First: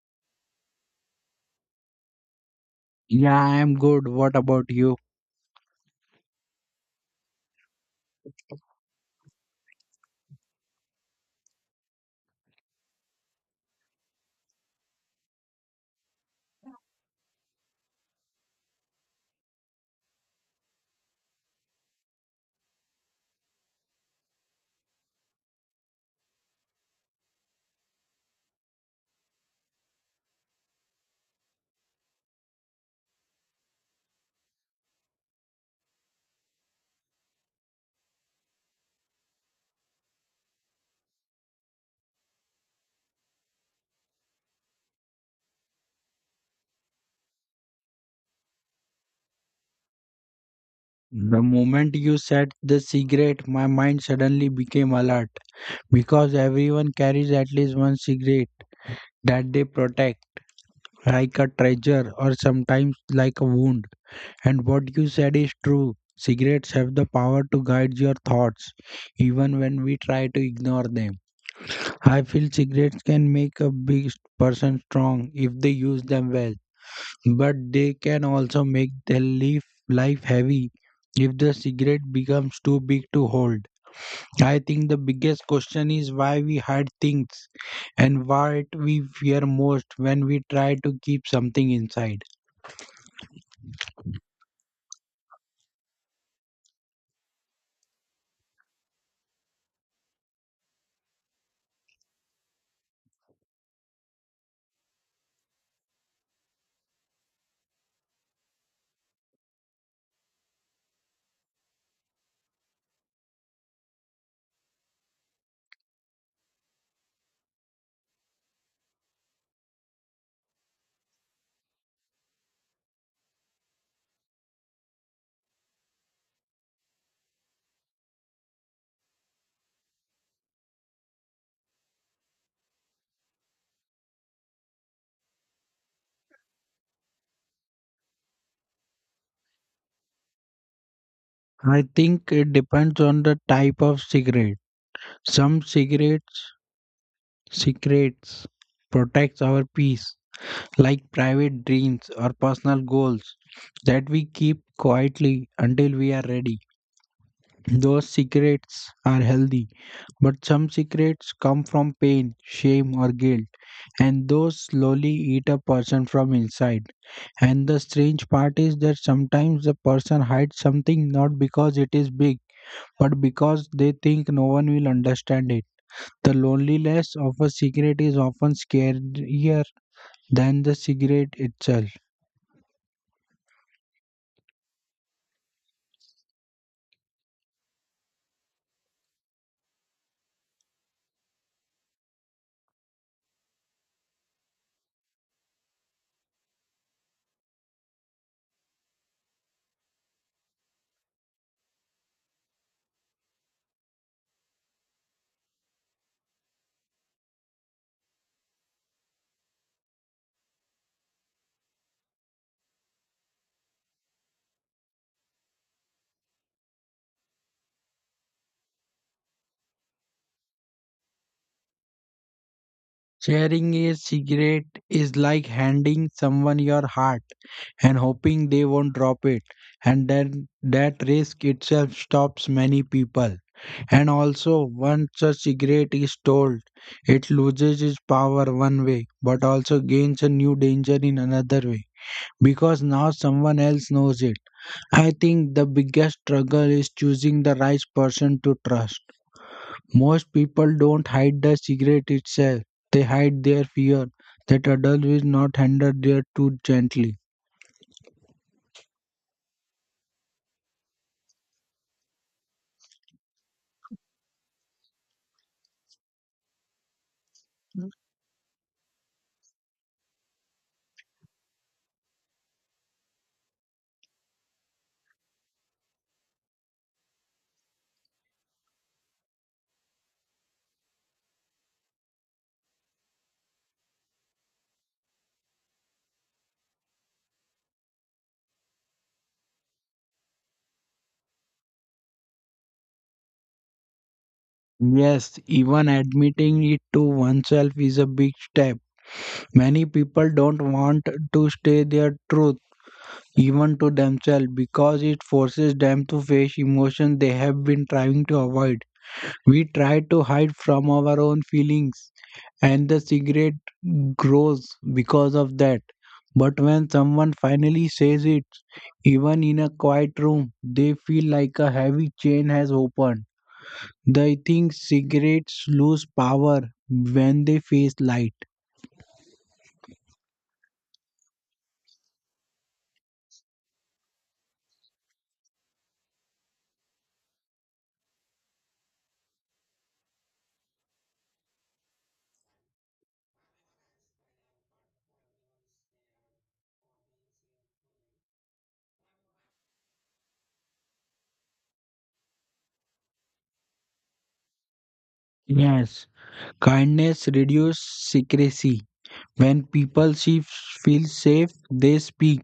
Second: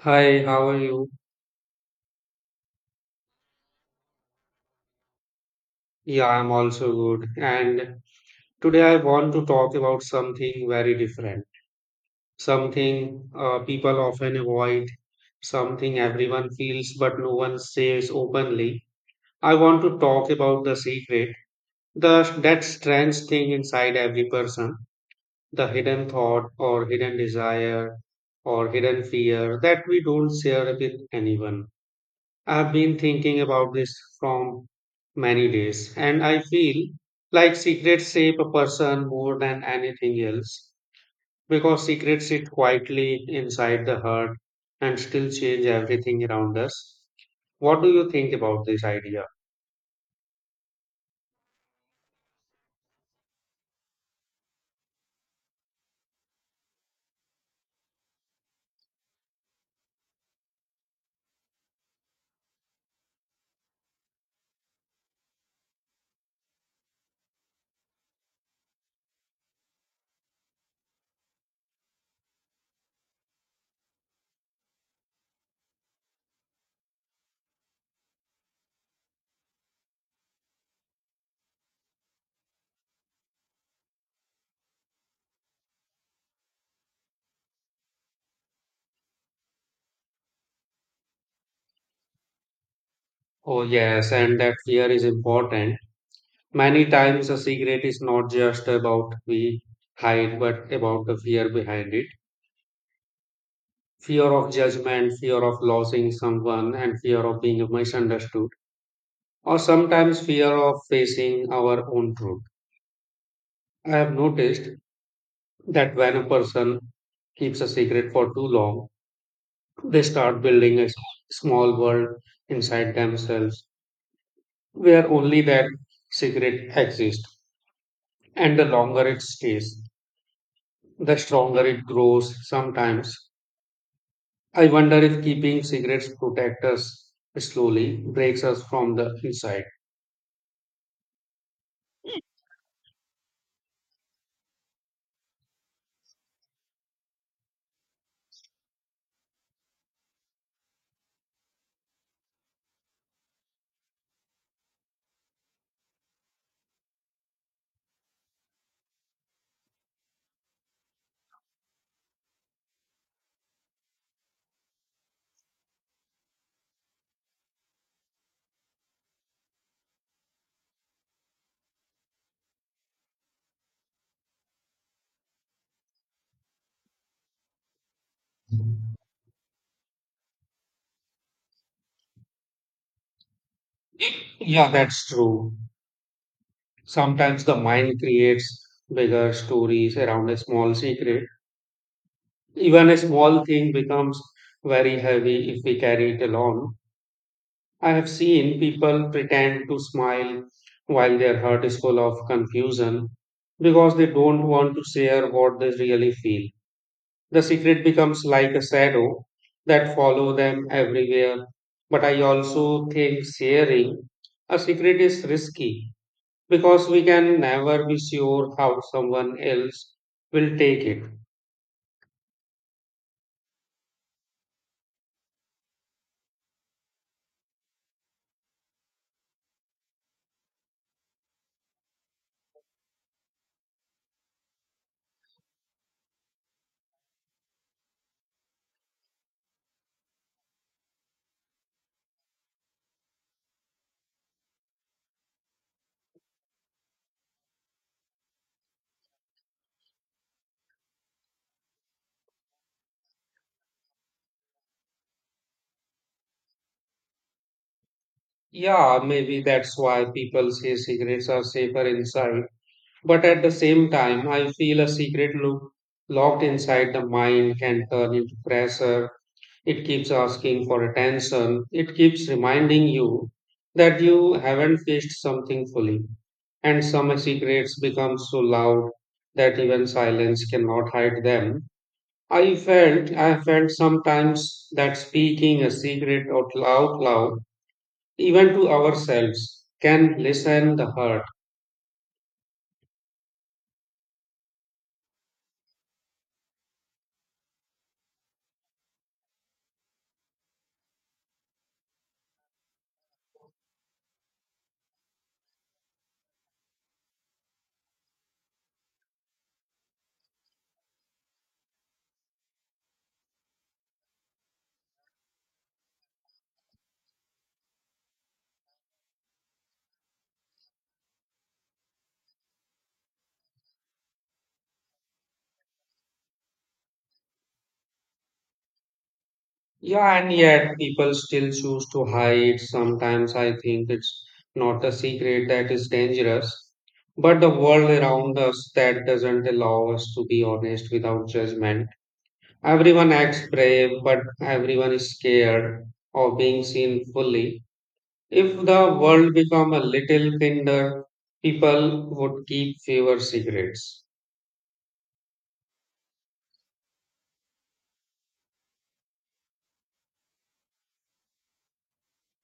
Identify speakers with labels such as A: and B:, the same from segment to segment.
A: Hi, how are you?
B: Yeah, I am good. What about you?
A: Yeah, I'm also good. And today I want to talk about something very different, something people often avoid, something everyone feels but no one says openly. I want to talk about the secret, the that strange thing inside every person, the hidden thought or hidden desire or hidden fear that we don't share with anyone. I've been thinking about this from many days, and I feel like secrets shape a person more than anything else because secrets sit quietly inside the heart and still change everything around us. What do you think about this idea?
B: The moment you said the cigarette, my mind suddenly became alert because everyone carries at least one cigarette that they protect, like a treasure or sometimes like a wound. And what you said is true. Cigarettes have the power to guide your thoughts, even when we try to ignore them. I feel cigarettes can make a big person strong if they use them well, but they can also make their leaf life heavy if the cigarette becomes too big to hold. I think the biggest question is why we hide things and what we fear most when we try to keep something inside.
A: Oh, yes, and that fear is important. Many times, a secret is not just about we hide, but about the fear behind it. Fear of judgment, fear of losing someone, and fear of being misunderstood or sometimes fear of facing our own truth. I have noticed that when a person keeps a secret for too long, they start building a small world inside themselves where only that secret exists. And the longer it stays, the stronger it grows sometimes. I wonder if keeping secrets protect us slowly breaks us from the inside.
B: I think it depends on the type of cigarette. Some cigarettes secrets protects our peace, like private dreams or personal goals that we keep quietly until we are ready. Those secrets are healthy, but some secrets come from pain, shame, or guilt, and those slowly eat a person from inside. And the strange part is that sometimes the person hides something not because it is big, but because they think no one will understand it. The loneliness of a secret is often scarier than the secret itself.
A: Yeah, that's true. Sometimes the mind creates bigger stories around a small secret. Even a small thing becomes very heavy if we carry it along. I have seen people pretend to smile while their heart is full of confusion because they don't want to share what they really feel. The secret becomes like a shadow that follow them everywhere. But I also think sharing a secret is risky because we can never be sure how someone else will take it.
B: Sharing a cigarette is like handing someone your heart and hoping they won't drop it. And then that risk itself stops many people. And also, once a cigarette is told, it loses its power one way, but also gains a new danger in another way, because now someone else knows it. I think the biggest struggle is choosing the right person to trust. Most people don't hide the cigarette itself. They hide their fear that adults will not handle their too gently.
A: Yeah, maybe that's why people say secrets are safer inside. But at the same time, I feel a secret look locked inside the mind can turn into pressure. It keeps asking for attention. It keeps reminding you that you haven't faced something fully. And some secrets become so loud that even silence cannot hide them. I felt sometimes that speaking a secret out loud, even to ourselves, can lessen the hurt.
B: Yes, even admitting it to oneself is a big step. Many people don't want to stay their truth even to themselves because it forces them to face emotions they have been trying to avoid. We try to hide from our own feelings and the cigarette grows because of that. But when someone finally says it, even in a quiet room, they feel like a heavy chain has opened. They think cigarettes lose power when they face light.
A: Yeah, and yet people still choose to hide. Sometimes I think it's not the secret that is dangerous, but the world around us that doesn't allow us to be honest without judgment. Everyone acts brave, but everyone is scared of being seen fully. If the world become a little kinder, people would keep fewer secrets.
B: Yes, kindness reduces secrecy. When people see, feel safe, they speak.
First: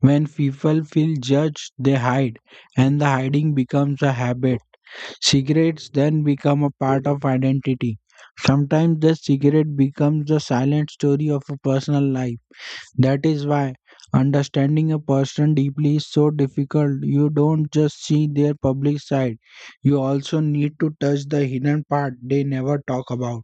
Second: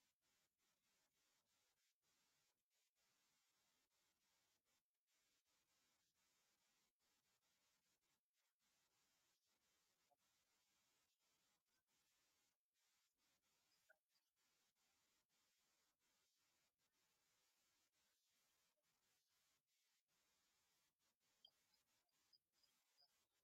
B: When people feel judged, they hide, and the hiding becomes a habit. Cigarettes then become a part of identity. Sometimes the cigarette becomes the silent story of a personal life. That is why understanding a person deeply is so difficult. You don't just see their public side, you also need to touch the hidden part they never talk about.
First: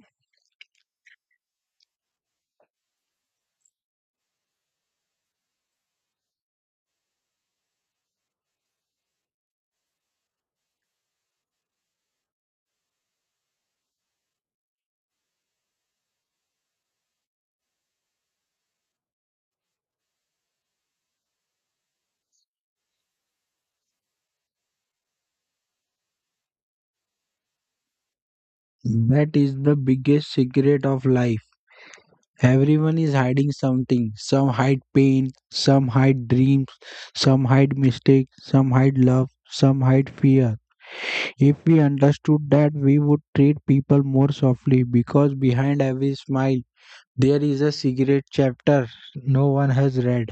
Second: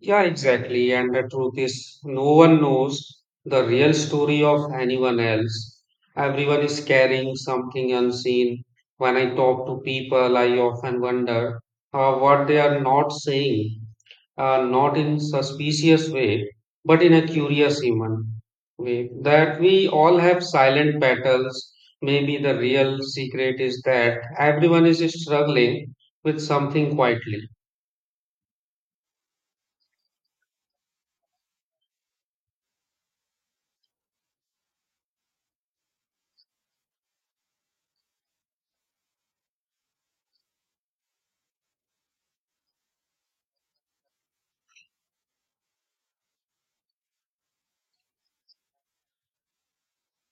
A: Yeah, exactly. And the truth is, no one knows the real story of anyone else. Everyone is carrying something unseen. When I talk to people, I often wonder what they are not saying. Not in suspicious way, but in a curious human way. That we all have silent battles. Maybe the real secret is that everyone is struggling with something quietly.
B: That is the biggest secret of life. Everyone is hiding something. Some hide pain, some hide dreams, some hide mistakes, some hide love, some hide fear. If we understood that, we would treat people more softly because behind every smile there is a secret chapter no one has read.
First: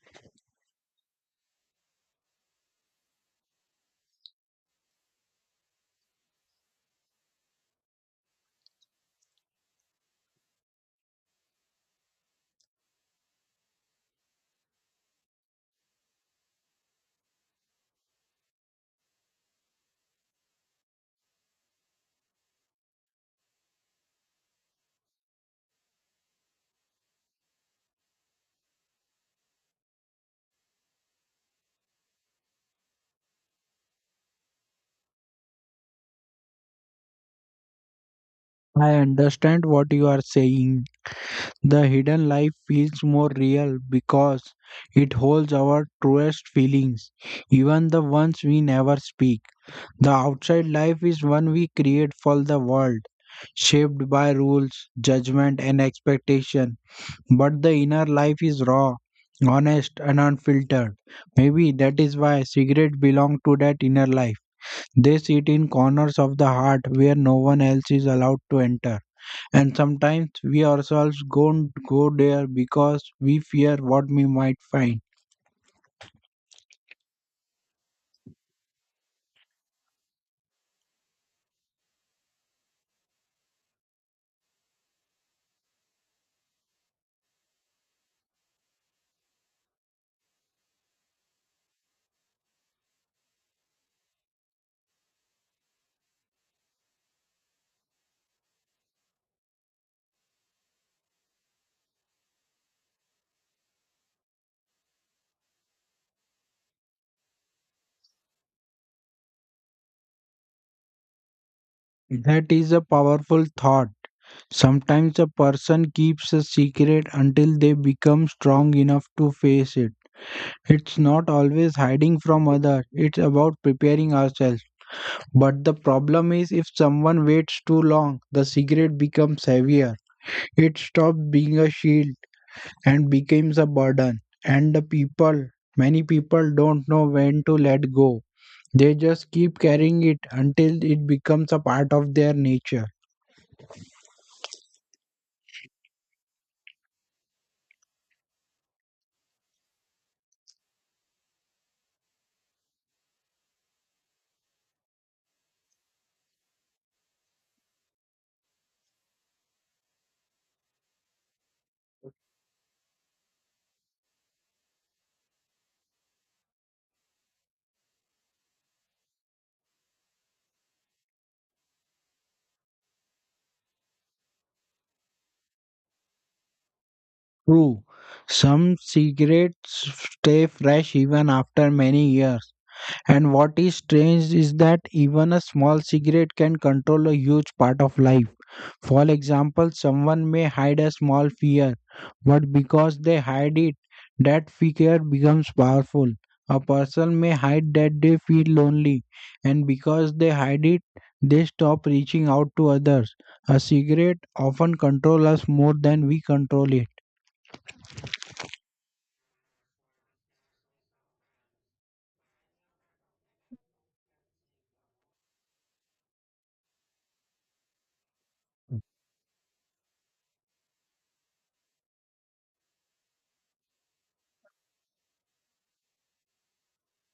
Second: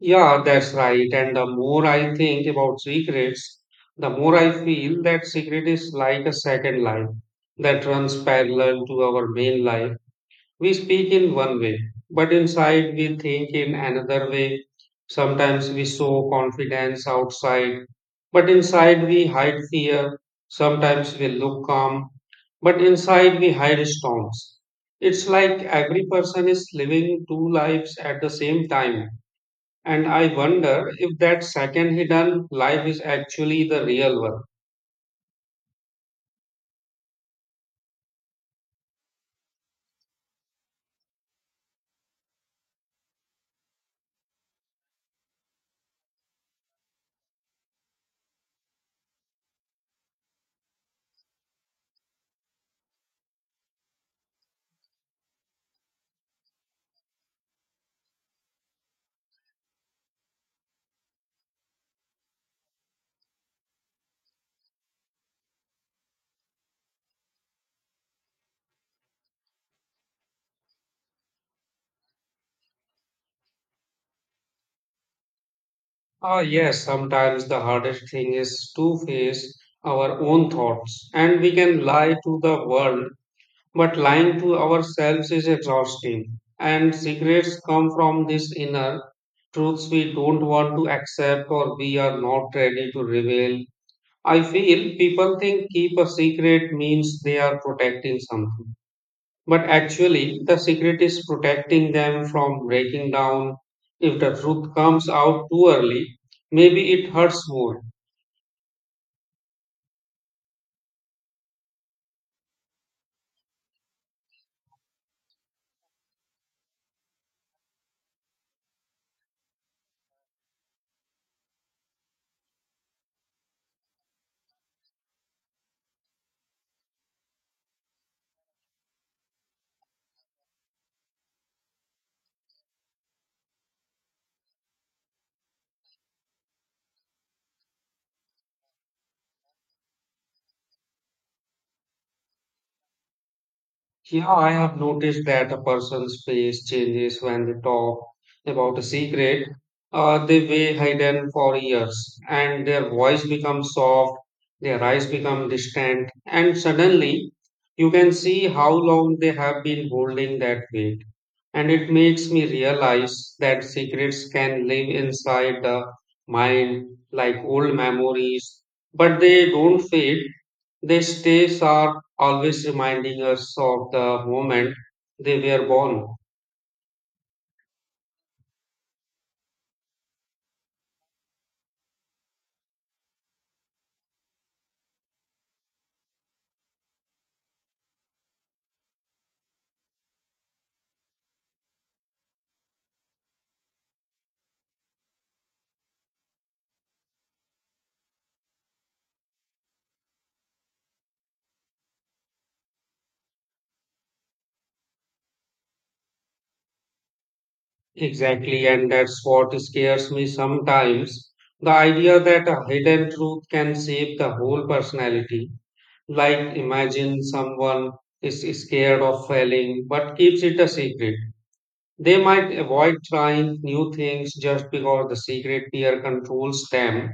A: Yeah, that's right. And the more I think about secrets, the more I feel that secret is like a second life that runs parallel to our main life. We speak in one way, but inside we think in another way. Sometimes we show confidence outside, but inside we hide fear. Sometimes we look calm, but inside we hide storms. It's like every person is living two lives at the same time. And I wonder if that second hidden life is actually the real one.
B: I understand what you are saying. The hidden life feels more real because it holds our truest feelings, even the ones we never speak. The outside life is one we create for the world, shaped by rules, judgment, and expectation. But the inner life is raw, honest, and unfiltered. Maybe that is why cigarettes belong to that inner life. They sit in corners of the heart where no one else is allowed to enter. And sometimes we ourselves don't go there because we fear what we might find.
A: Ah, yes, sometimes the hardest thing is to face our own thoughts, and we can lie to the world, but lying to ourselves is exhausting. And secrets come from this inner truths we don't want to accept or we are not ready to reveal. I feel people think keep a secret means they are protecting something. But actually, the secret is protecting them from breaking down. If the truth comes out too early, maybe it hurts more.
B: That is a powerful thought. Sometimes a person keeps a secret until they become strong enough to face it. It's not always hiding from others, it's about preparing ourselves. But the problem is if someone waits too long, the cigarette becomes heavier. It stops being a shield and becomes a burden. And the people, many people don't know when to let go. They just keep carrying it until it becomes a part of their nature.
A: Yeah, I have noticed that a person's face changes when they talk about a secret they way hidden for years, and their voice becomes soft, their eyes become distant, and suddenly you can see how long they have been holding that weight. And it makes me realize that secrets can live inside the mind like old memories, but they don't fade these days are always reminding us of the moment they were born.
B: True, some cigarettes stay fresh even after many years. And what is strange is that even a small cigarette can control a huge part of life. For example, someone may hide a small fear, but because they hide it, that fear becomes powerful. A person may hide that they feel lonely, and because they hide it, they stop reaching out to others. A cigarette often controls us more than we control it.
A: Exactly, and that's what scares me sometimes. The idea that a hidden truth can shape the whole personality. Like, imagine someone is scared of failing but keeps it a secret. They might avoid trying new things just because the secret fear controls them.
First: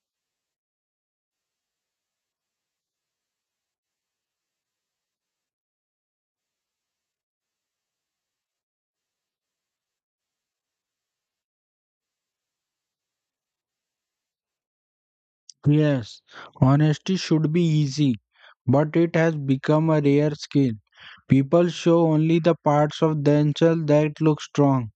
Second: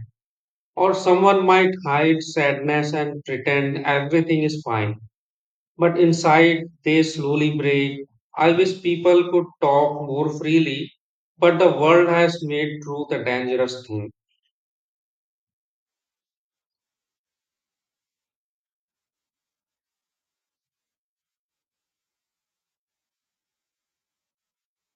A: Or someone might hide sadness and pretend everything is fine but inside they slowly break. I wish people could talk more freely, but the world has made truth a dangerous thing.
B: Yes, honesty should be easy, but it has become a rare skill. People show only the parts of themselves that look strong.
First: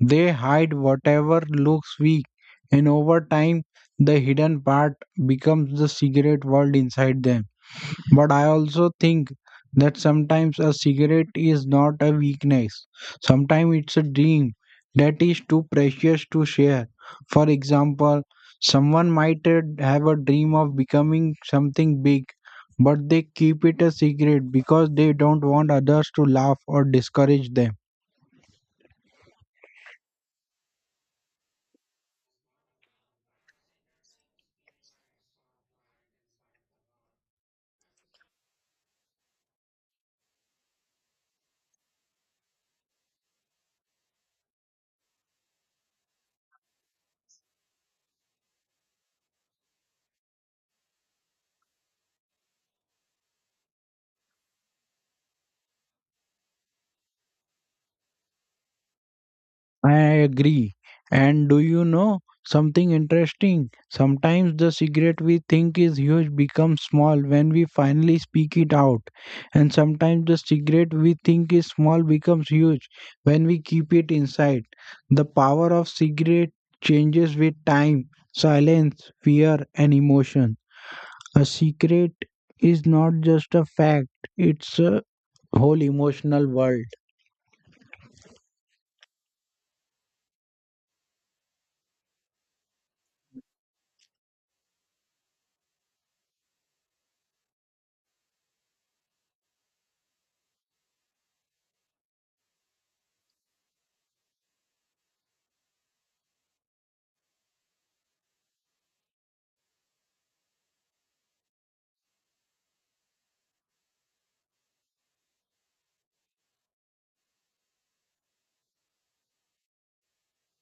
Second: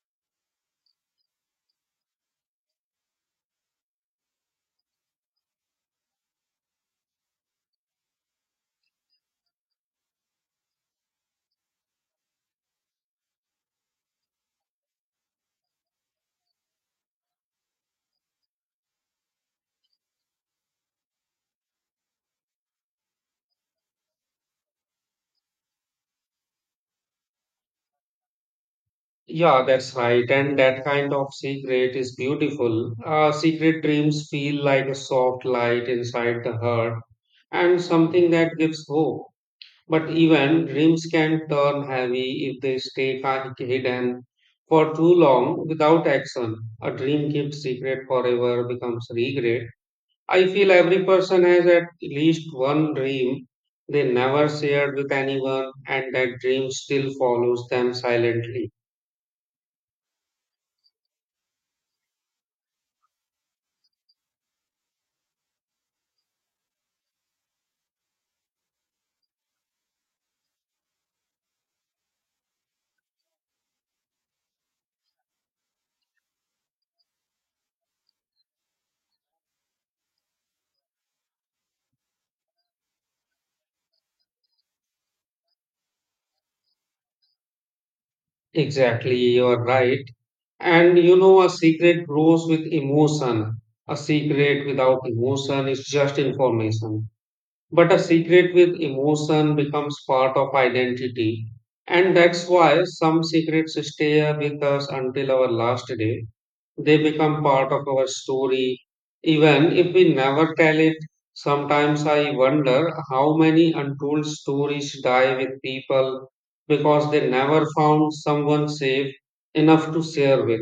B: They hide whatever looks weak, and over time, the hidden part becomes the cigarette world inside them. But I also think that sometimes a cigarette is not a weakness, sometimes it's a dream that is too precious to share. For example, someone might have a dream of becoming something big, but they keep it a secret because they don't want others to laugh or discourage them.
A: Yeah, that's right. And that kind of secret is beautiful. Secret dreams feel like a soft light inside the heart and something that gives hope. But even dreams can turn heavy if they stay hidden for too long without action. A dream kept secret forever becomes regret. I feel every person has at least one dream they never shared with anyone, and that dream still follows them silently.
B: I agree. And do you know something interesting? Sometimes the secret we think is huge becomes small when we finally speak it out. And sometimes the secret we think is small becomes huge when we keep it inside. The power of secret changes with time, silence, fear, and emotion. A secret is not just a fact, it's a whole emotional world.
A: Exactly, you're right. And you know, a secret grows with emotion. A secret without emotion is just information. But a secret with emotion becomes part of identity. And that's why some secrets stay with us until our last day. They become part of our story, even if we never tell it. Sometimes I wonder how many untold stories die with people because they never found someone safe enough to share with.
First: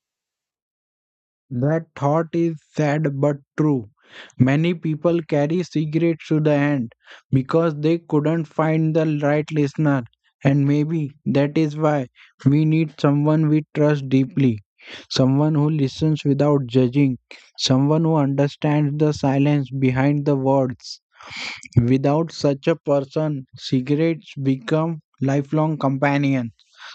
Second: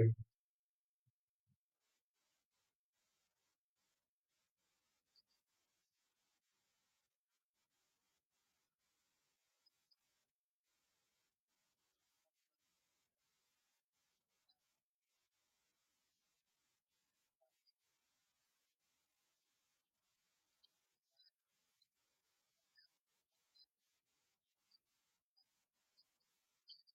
B: That thought is sad but true. Many people carry cigarettes to the end because they couldn't find the right listener, and maybe that is why we need someone we trust deeply, someone who listens without judging, someone who understands the silence behind the words. Without such a person, cigarettes become lifelong companions.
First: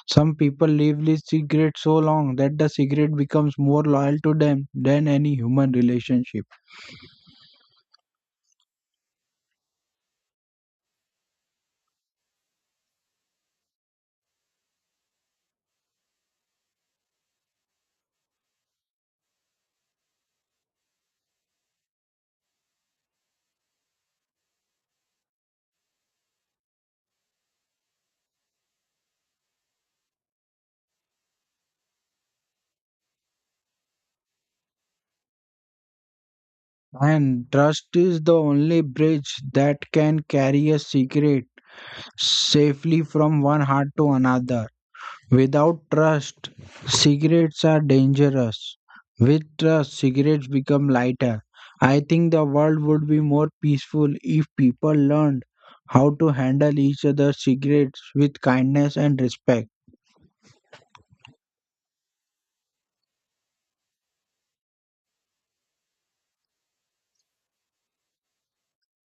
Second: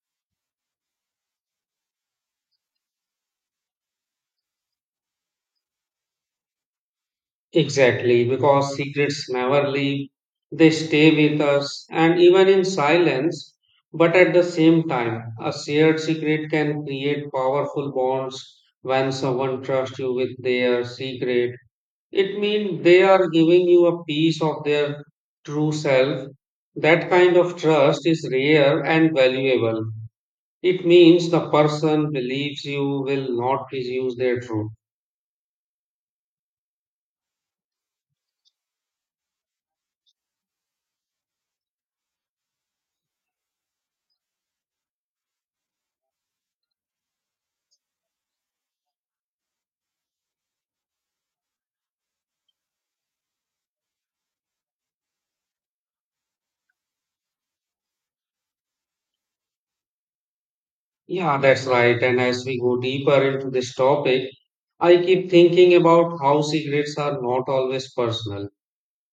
B: Some people leave the cigarette so long that the cigarette becomes more loyal to them than any human relationship.
A: Exactly, because secrets never leave, they stay with us and even in silence. But at the same time, a shared secret can create powerful bonds when someone trusts you with their secret. It means they are giving you a piece of their true self. That kind of trust is rare and valuable. It means the person believes you will not misuse their truth.
B: And trust is the only bridge that can carry a cigarette safely from one heart to another. Without trust, cigarettes are dangerous. With trust, cigarettes become lighter. I think the world would be more peaceful if people learned how to handle each other's cigarettes with kindness and respect.
A: Yeah, that's right. And as we go deeper into this topic, I keep thinking about how secrets are not always personal.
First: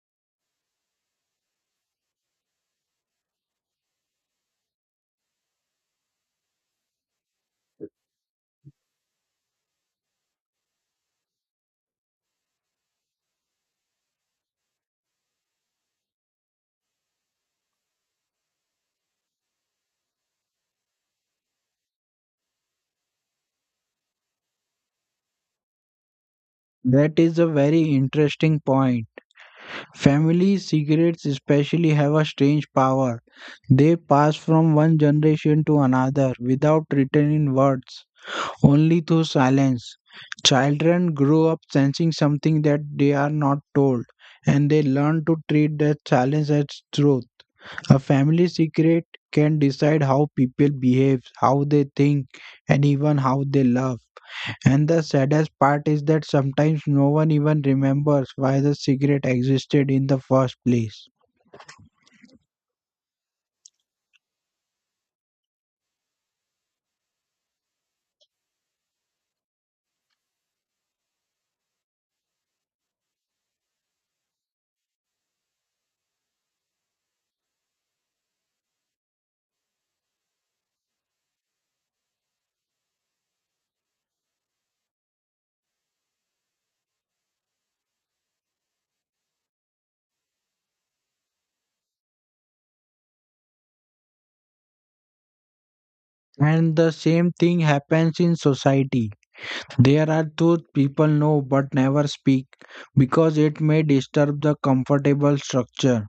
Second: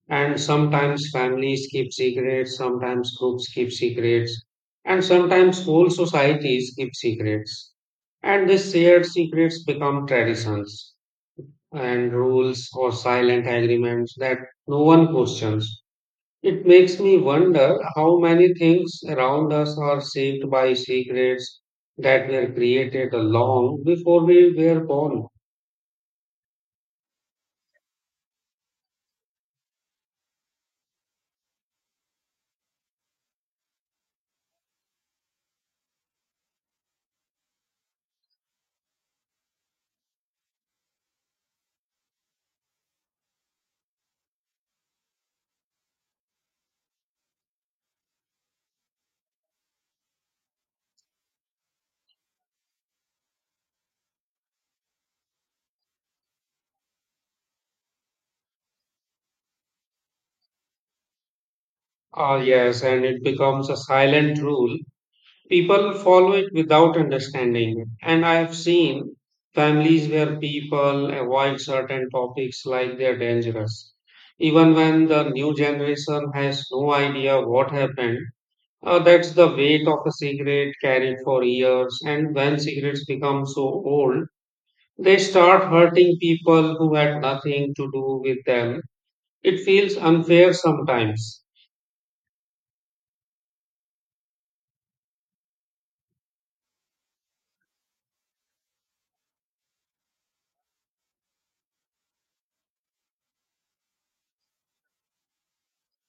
A: And sometimes families keep secrets, sometimes groups keep secrets, and sometimes whole societies keep secrets. And these shared secrets become traditions and rules or silent agreements that no one questions. It makes me wonder how many things around us are shaped by secrets that were created long before we were born.
B: That is a very interesting point. Family secrets, especially, have a strange power. They pass from one generation to another without written in words, only through silence. Children grow up sensing something that they are not told, and they learn to treat that silence as truth. A family secret can decide how people behave, how they think, and even how they love. And the saddest part is that sometimes no one even remembers why the cigarette existed in the first place.
A: Ah, yes, and it becomes a silent rule. People follow it without understanding it. And I have seen families where people avoid certain topics like they're dangerous. Even when the new generation has no idea what happened, that's the weight of a cigarette carried for years. And when cigarettes become so old, they start hurting people who had nothing to do with them. It feels unfair sometimes.
B: And the same thing happens in society. There are truths people know but never speak because it may disturb the comfortable structure.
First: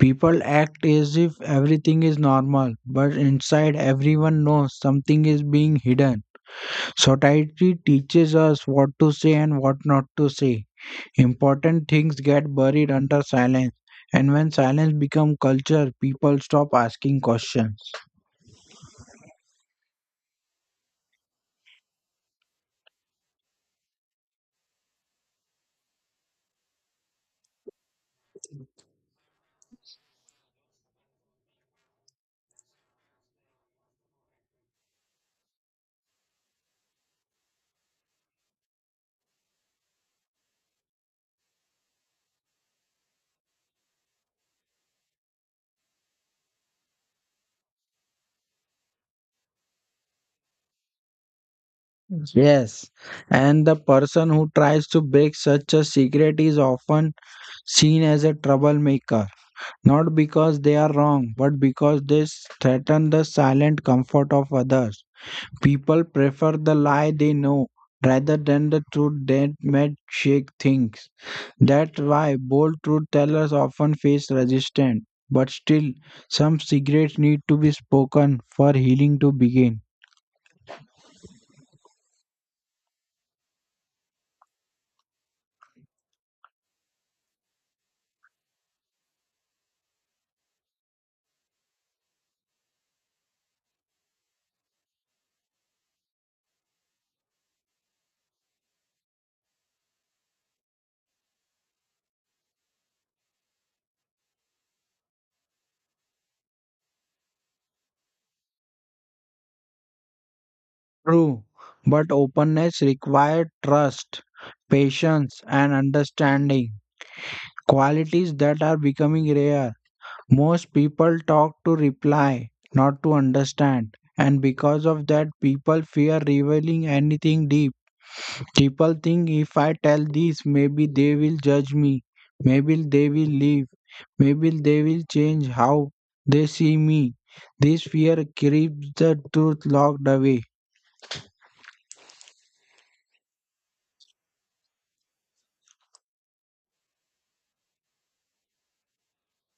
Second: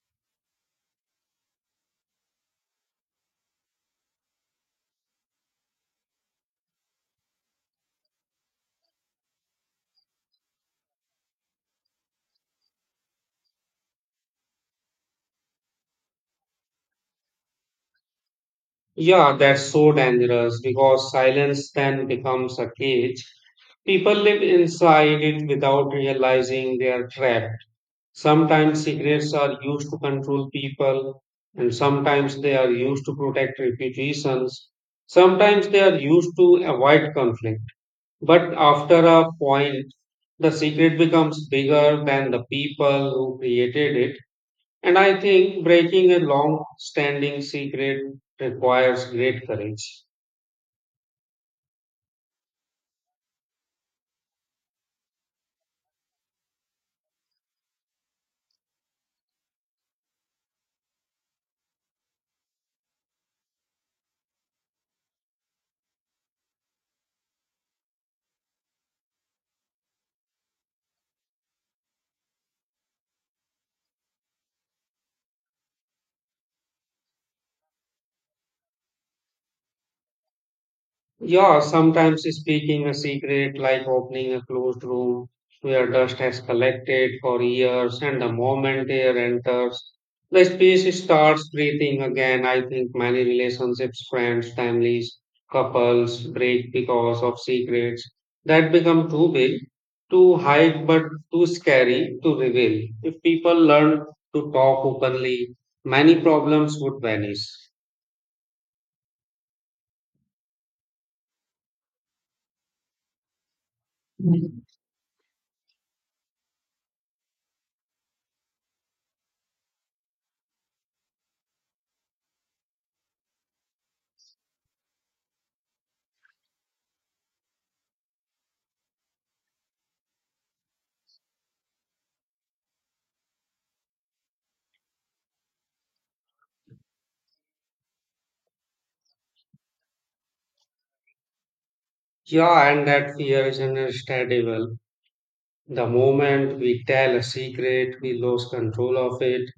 B: People act as if everything is normal, but inside everyone knows something is being hidden. Society teaches us what to say and what not to say. Important things get buried under silence, and when silence becomes culture, people stop asking questions.
A: Yeah, that's so dangerous because silence then becomes a cage. People live inside it without realizing they are trapped. Sometimes secrets are used to control people, and sometimes they are used to protect reputations. Sometimes they are used to avoid conflict. But after a point, the secret becomes bigger than the people who created it. And I think breaking a long standing secret requires great courage.
B: Yes, and the person who tries to break such a secret is often seen as a troublemaker, not because they are wrong, but because they threaten the silent comfort of others. People prefer the lie they know rather than the truth that might shake things. That's why bold truth tellers often face resistance. But still, some secrets need to be spoken for healing to begin.
A: Yeah, sometimes speaking a secret, like opening a closed room where dust has collected for years, and the moment air enters, the space starts breathing again. I think many relationships, friends, families, couples break because of secrets that become too big to hide but too scary to reveal. If people learn to talk openly, many problems would vanish.
B: True, but openness requires trust, patience, and understanding. Qualities that are becoming rare. Most people talk to reply, not to understand. And because of that, people fear revealing anything deep. People think if I tell this, maybe they will judge me. Maybe they will leave. Maybe they will change how they see me. This fear keeps the truth locked away.
A: Yeah, and that fear is understandable. The moment we tell a secret, we lose control of it.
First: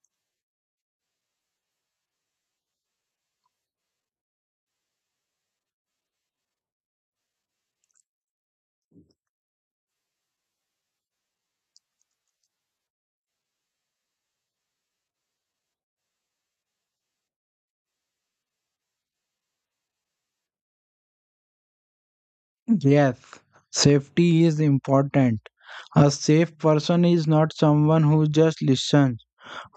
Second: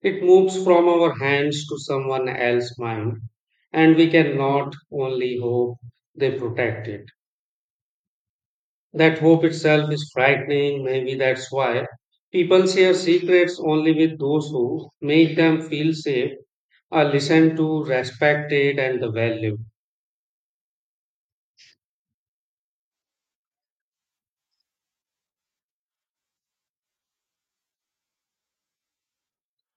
A: It moves from our hands to someone else's mind, and we cannot only hope they protect it. That hope itself is frightening. Maybe that's why people share secrets only with those who make them feel safe, are listened to, respected, and valued.
B: Yes, safety is important. A safe person is not someone who just listens.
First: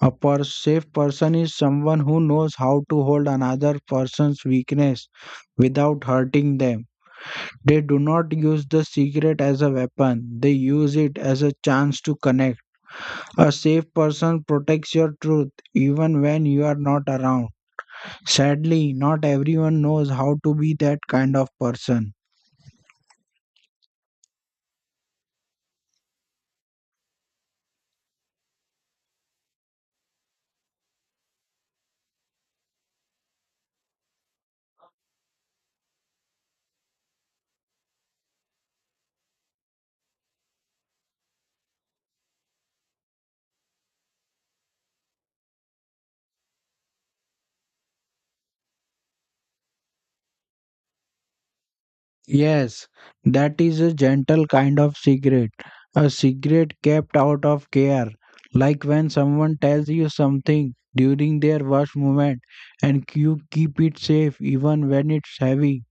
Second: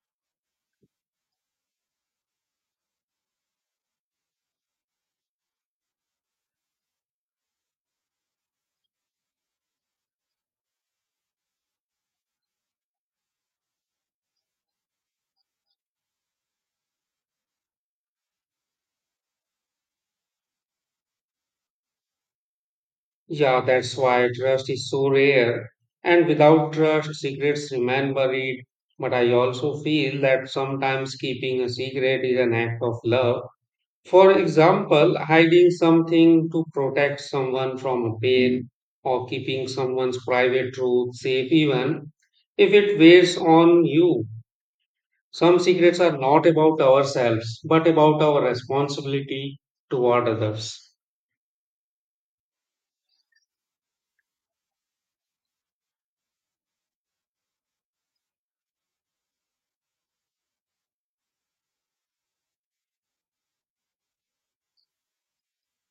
B: Safe person is someone who knows how to hold another person's weakness without hurting them. They do not use the secret as a weapon, they use it as a chance to connect. A safe person protects your truth even when you are not around. Sadly, not everyone knows how to be that kind of person.
A: Yeah, that's why trust is so rare. And without trust, secrets remain buried. But I also feel that sometimes keeping a secret is an act of love. For example, hiding something to protect someone from a pain or keeping someone's private truth safe, even if it weighs on you. Some secrets are not about ourselves, but about our responsibility toward others.
B: Yes, that is a gentle kind of secret, a secret kept out of care. Like when someone tells you something during their worst moment and you keep it safe even when it's heavy,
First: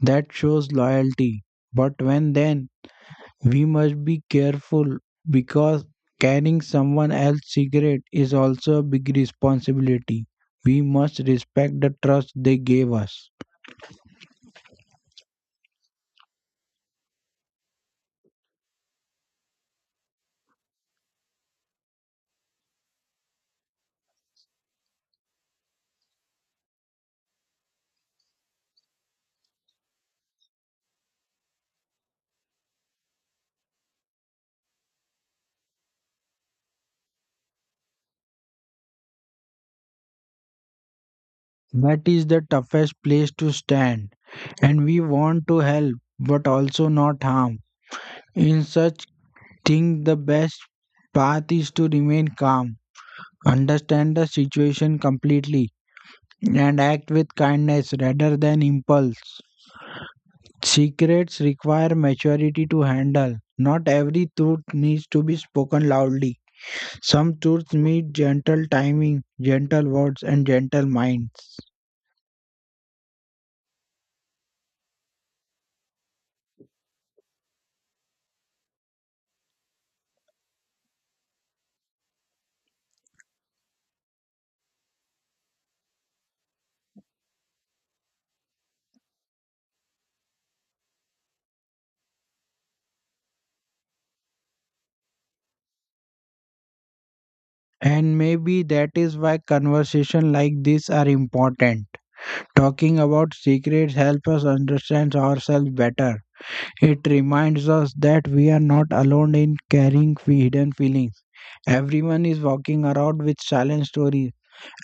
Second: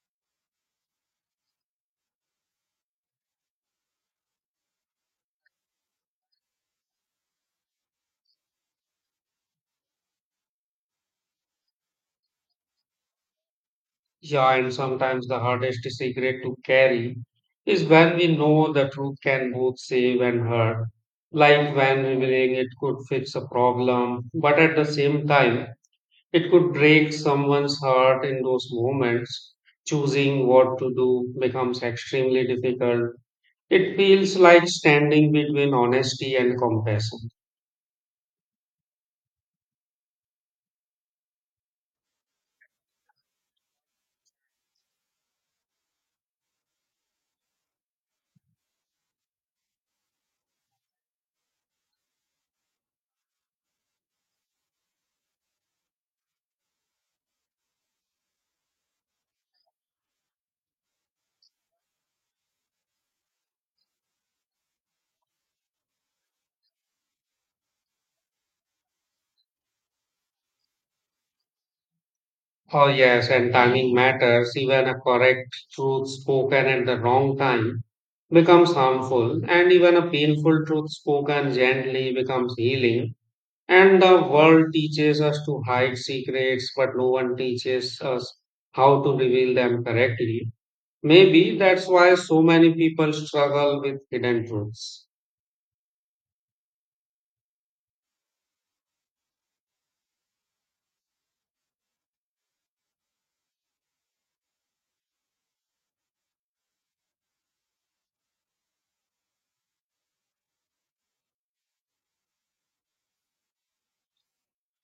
B: that shows loyalty. But when then we must be careful because carrying someone else's secret is also a big responsibility. We must respect the trust they gave us.
A: Yeah, and sometimes the hardest secret to carry is when we know the truth can both save and hurt. Like when revealing it could fix a problem, but at the same time, it could break someone's heart in those moments. Choosing what to do becomes extremely difficult. It feels like standing between honesty and compassion.
B: That is the toughest place to stand, and we want to help but also not harm. In such things, the best path is to remain calm, understand the situation completely, and act with kindness rather than impulse. Secrets require maturity to handle. Not every truth needs to be spoken loudly. Some truths need gentle timing, gentle words, and gentle minds.
A: Oh, yes, and timing matters. Even a correct truth spoken at the wrong time becomes harmful, and even a painful truth spoken gently becomes healing. And the world teaches us to hide secrets, but no one teaches us how to reveal them correctly. Maybe that's why so many people struggle with hidden truths.
B: And maybe that is why conversations like this are important. Talking about secrets helps us understand ourselves better. It reminds us that we are not alone in carrying hidden feelings. Everyone is walking around with silent stories,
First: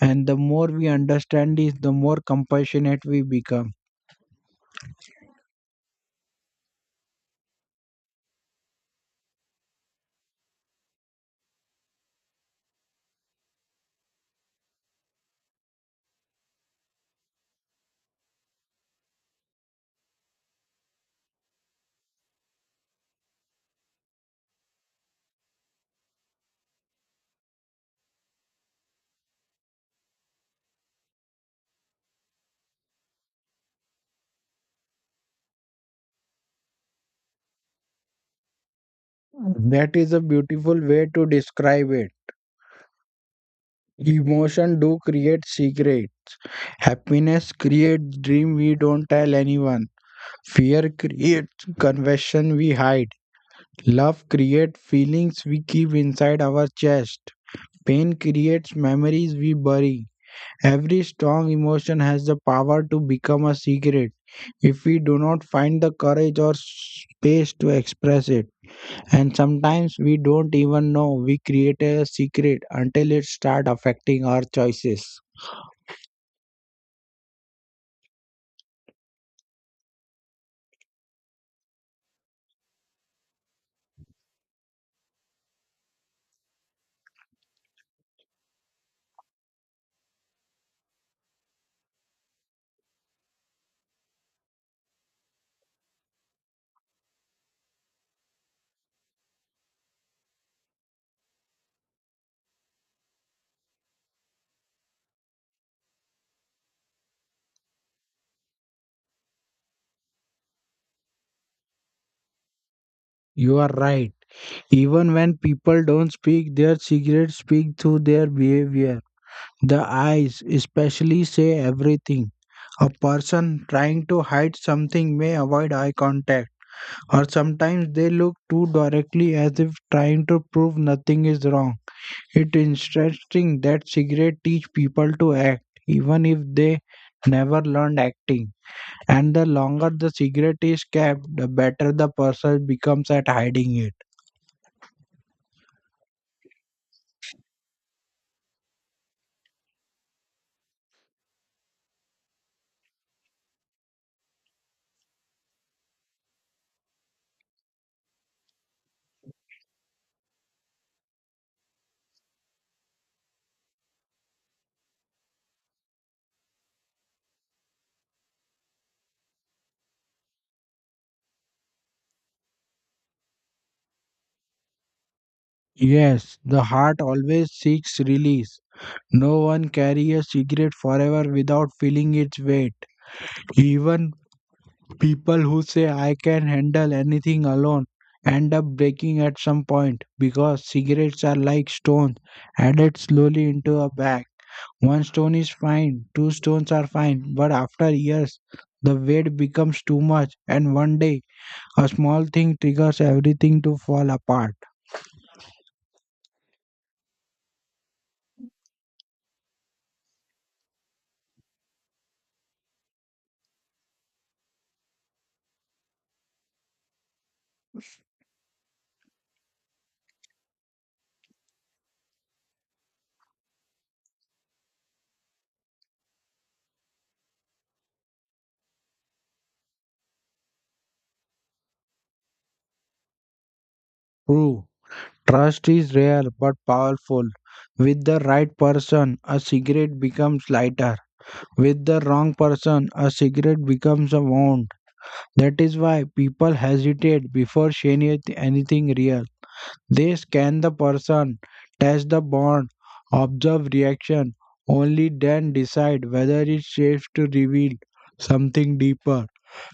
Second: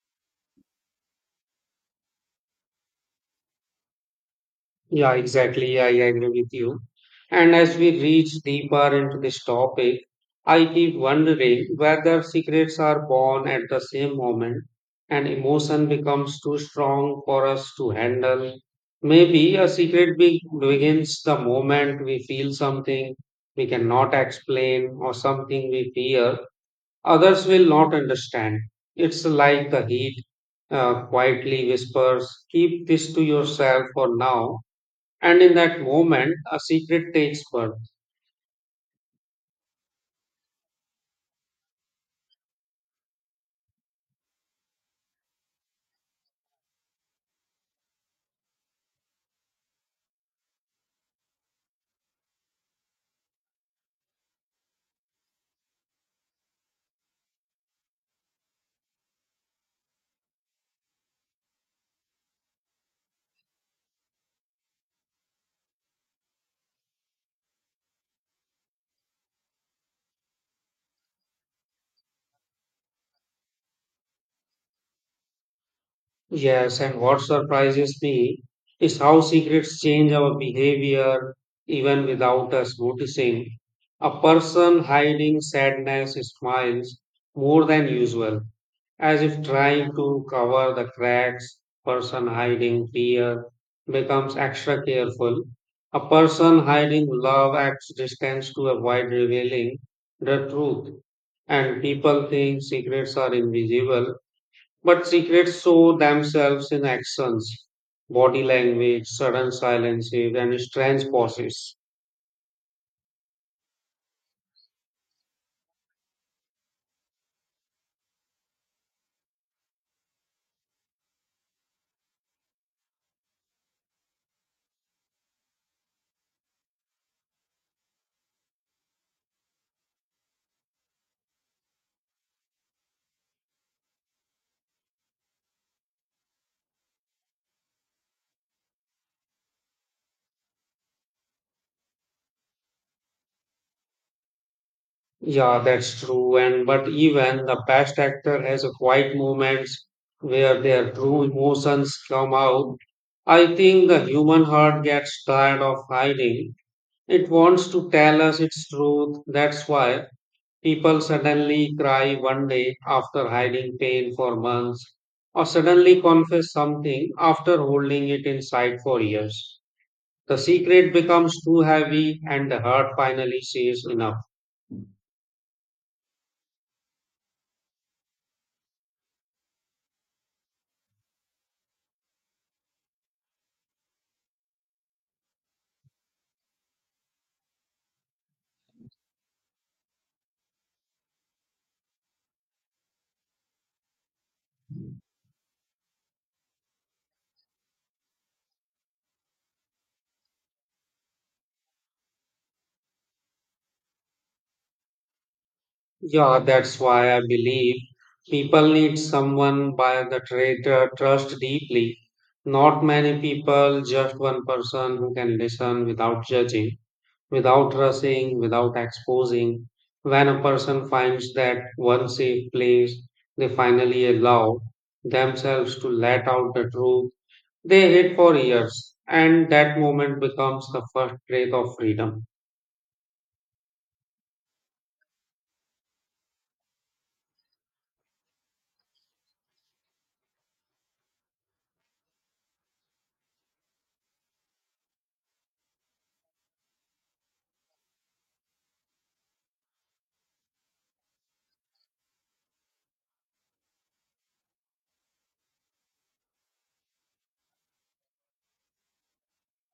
B: and the more we understand is the more compassionate we become.
A: Yeah, exactly. Yeah, I agree with you. And as we reach deeper into this topic, I keep wondering whether secrets are born at the same moment and emotion becomes too strong for us to handle. Maybe a secret begins the moment we feel something we cannot explain or something we fear others will not understand. It's like the heat quietly whispers, keep this to yourself for now and in that moment, a secret takes birth.
B: That is a beautiful way to describe it. Emotion do create secret. Happiness creates dream we don't tell anyone. Fear creates confession we hide. Love creates feelings we keep inside our chest. Pain creates memories we bury. Every strong emotion has the power to become a secret if we do not find the courage or space to express it. And sometimes we don't even know we create a secret until it start affecting our choices.
A: Yes, and what surprises me is how secrets change our behavior even without us noticing. A person hiding sadness smiles more than usual, as if trying to cover the cracks. Person hiding fear becomes extra careful. A person hiding love acts distance to avoid revealing the truth. And people think secrets are invisible, but secrets show themselves in actions, body language, sudden silences, and strange pauses.
B: You are right. Even when people don't speak, their secrets speak through their behavior. The eyes especially say everything. A person trying to hide something may avoid eye contact, or sometimes they look too directly as if trying to prove nothing is wrong. It's interesting that cigarettes teach people to act, even if they never learned acting. And the longer the cigarette is kept, the better the person becomes at hiding it.
A: Yeah, that's true. And but even the best actor has a quiet moments where their true emotions come out. I think the human heart gets tired of hiding. It wants to tell us its truth. That's why people suddenly cry one day after hiding pain for months, or suddenly confess something after holding it inside for years. The secret becomes too heavy, and the heart finally says enough.
B: Yes, the heart always seeks release. No one carries a cigarette forever without feeling its weight. Even people who say, I can handle anything alone, end up breaking at some point because cigarettes are like stones added slowly into a bag. One stone is fine, two stones are fine, but after years, the weight becomes too much, and one day, a small thing triggers everything to fall apart.
A: Yeah, that's why I believe people need someone by the traitor trust deeply. Not many people, just one person who can listen without judging, without rushing, without exposing. When a person finds that one safe place, they finally allow themselves to let out the truth they hid for years, and that moment becomes the first breath of freedom.
B: True, trust is rare but powerful. With the right person, a cigarette becomes lighter. With the wrong person, a cigarette becomes a wound. That is why people hesitate before sharing anything real. They scan the person, test the bond, observe reaction, only then decide whether it's safe to reveal something deeper.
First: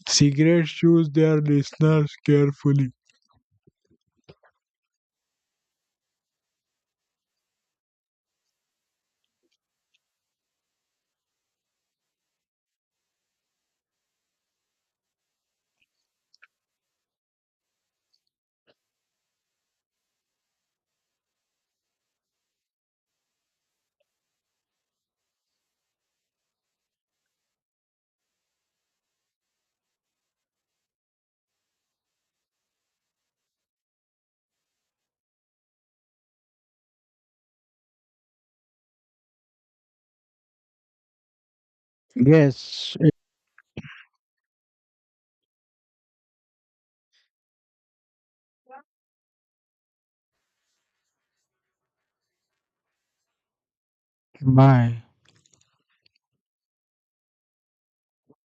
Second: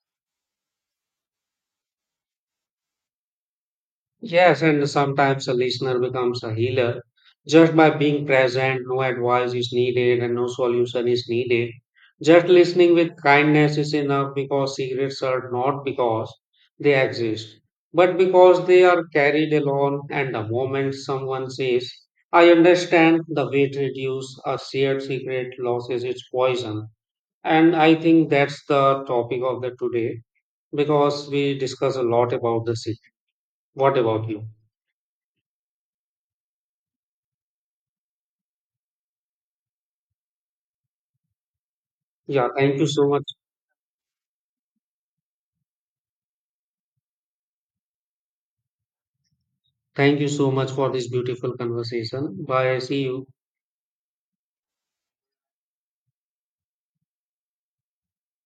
B: Cigarettes choose their listeners carefully.
A: Yes, and sometimes a listener becomes a healer just by being present. No advice is needed and no solution is needed. Just listening with kindness is enough because secrets are not because they exist, but because they are carried alone. And the moment someone says, I understand, the weight reduces a shared secret loses its poison. And I think that's the topic of the today because we discuss a lot about the secret. What about you? Yeah, thank you
B: Yes,
A: so much. Thank you so much for this beautiful conversation. Bye. See you.
B: my.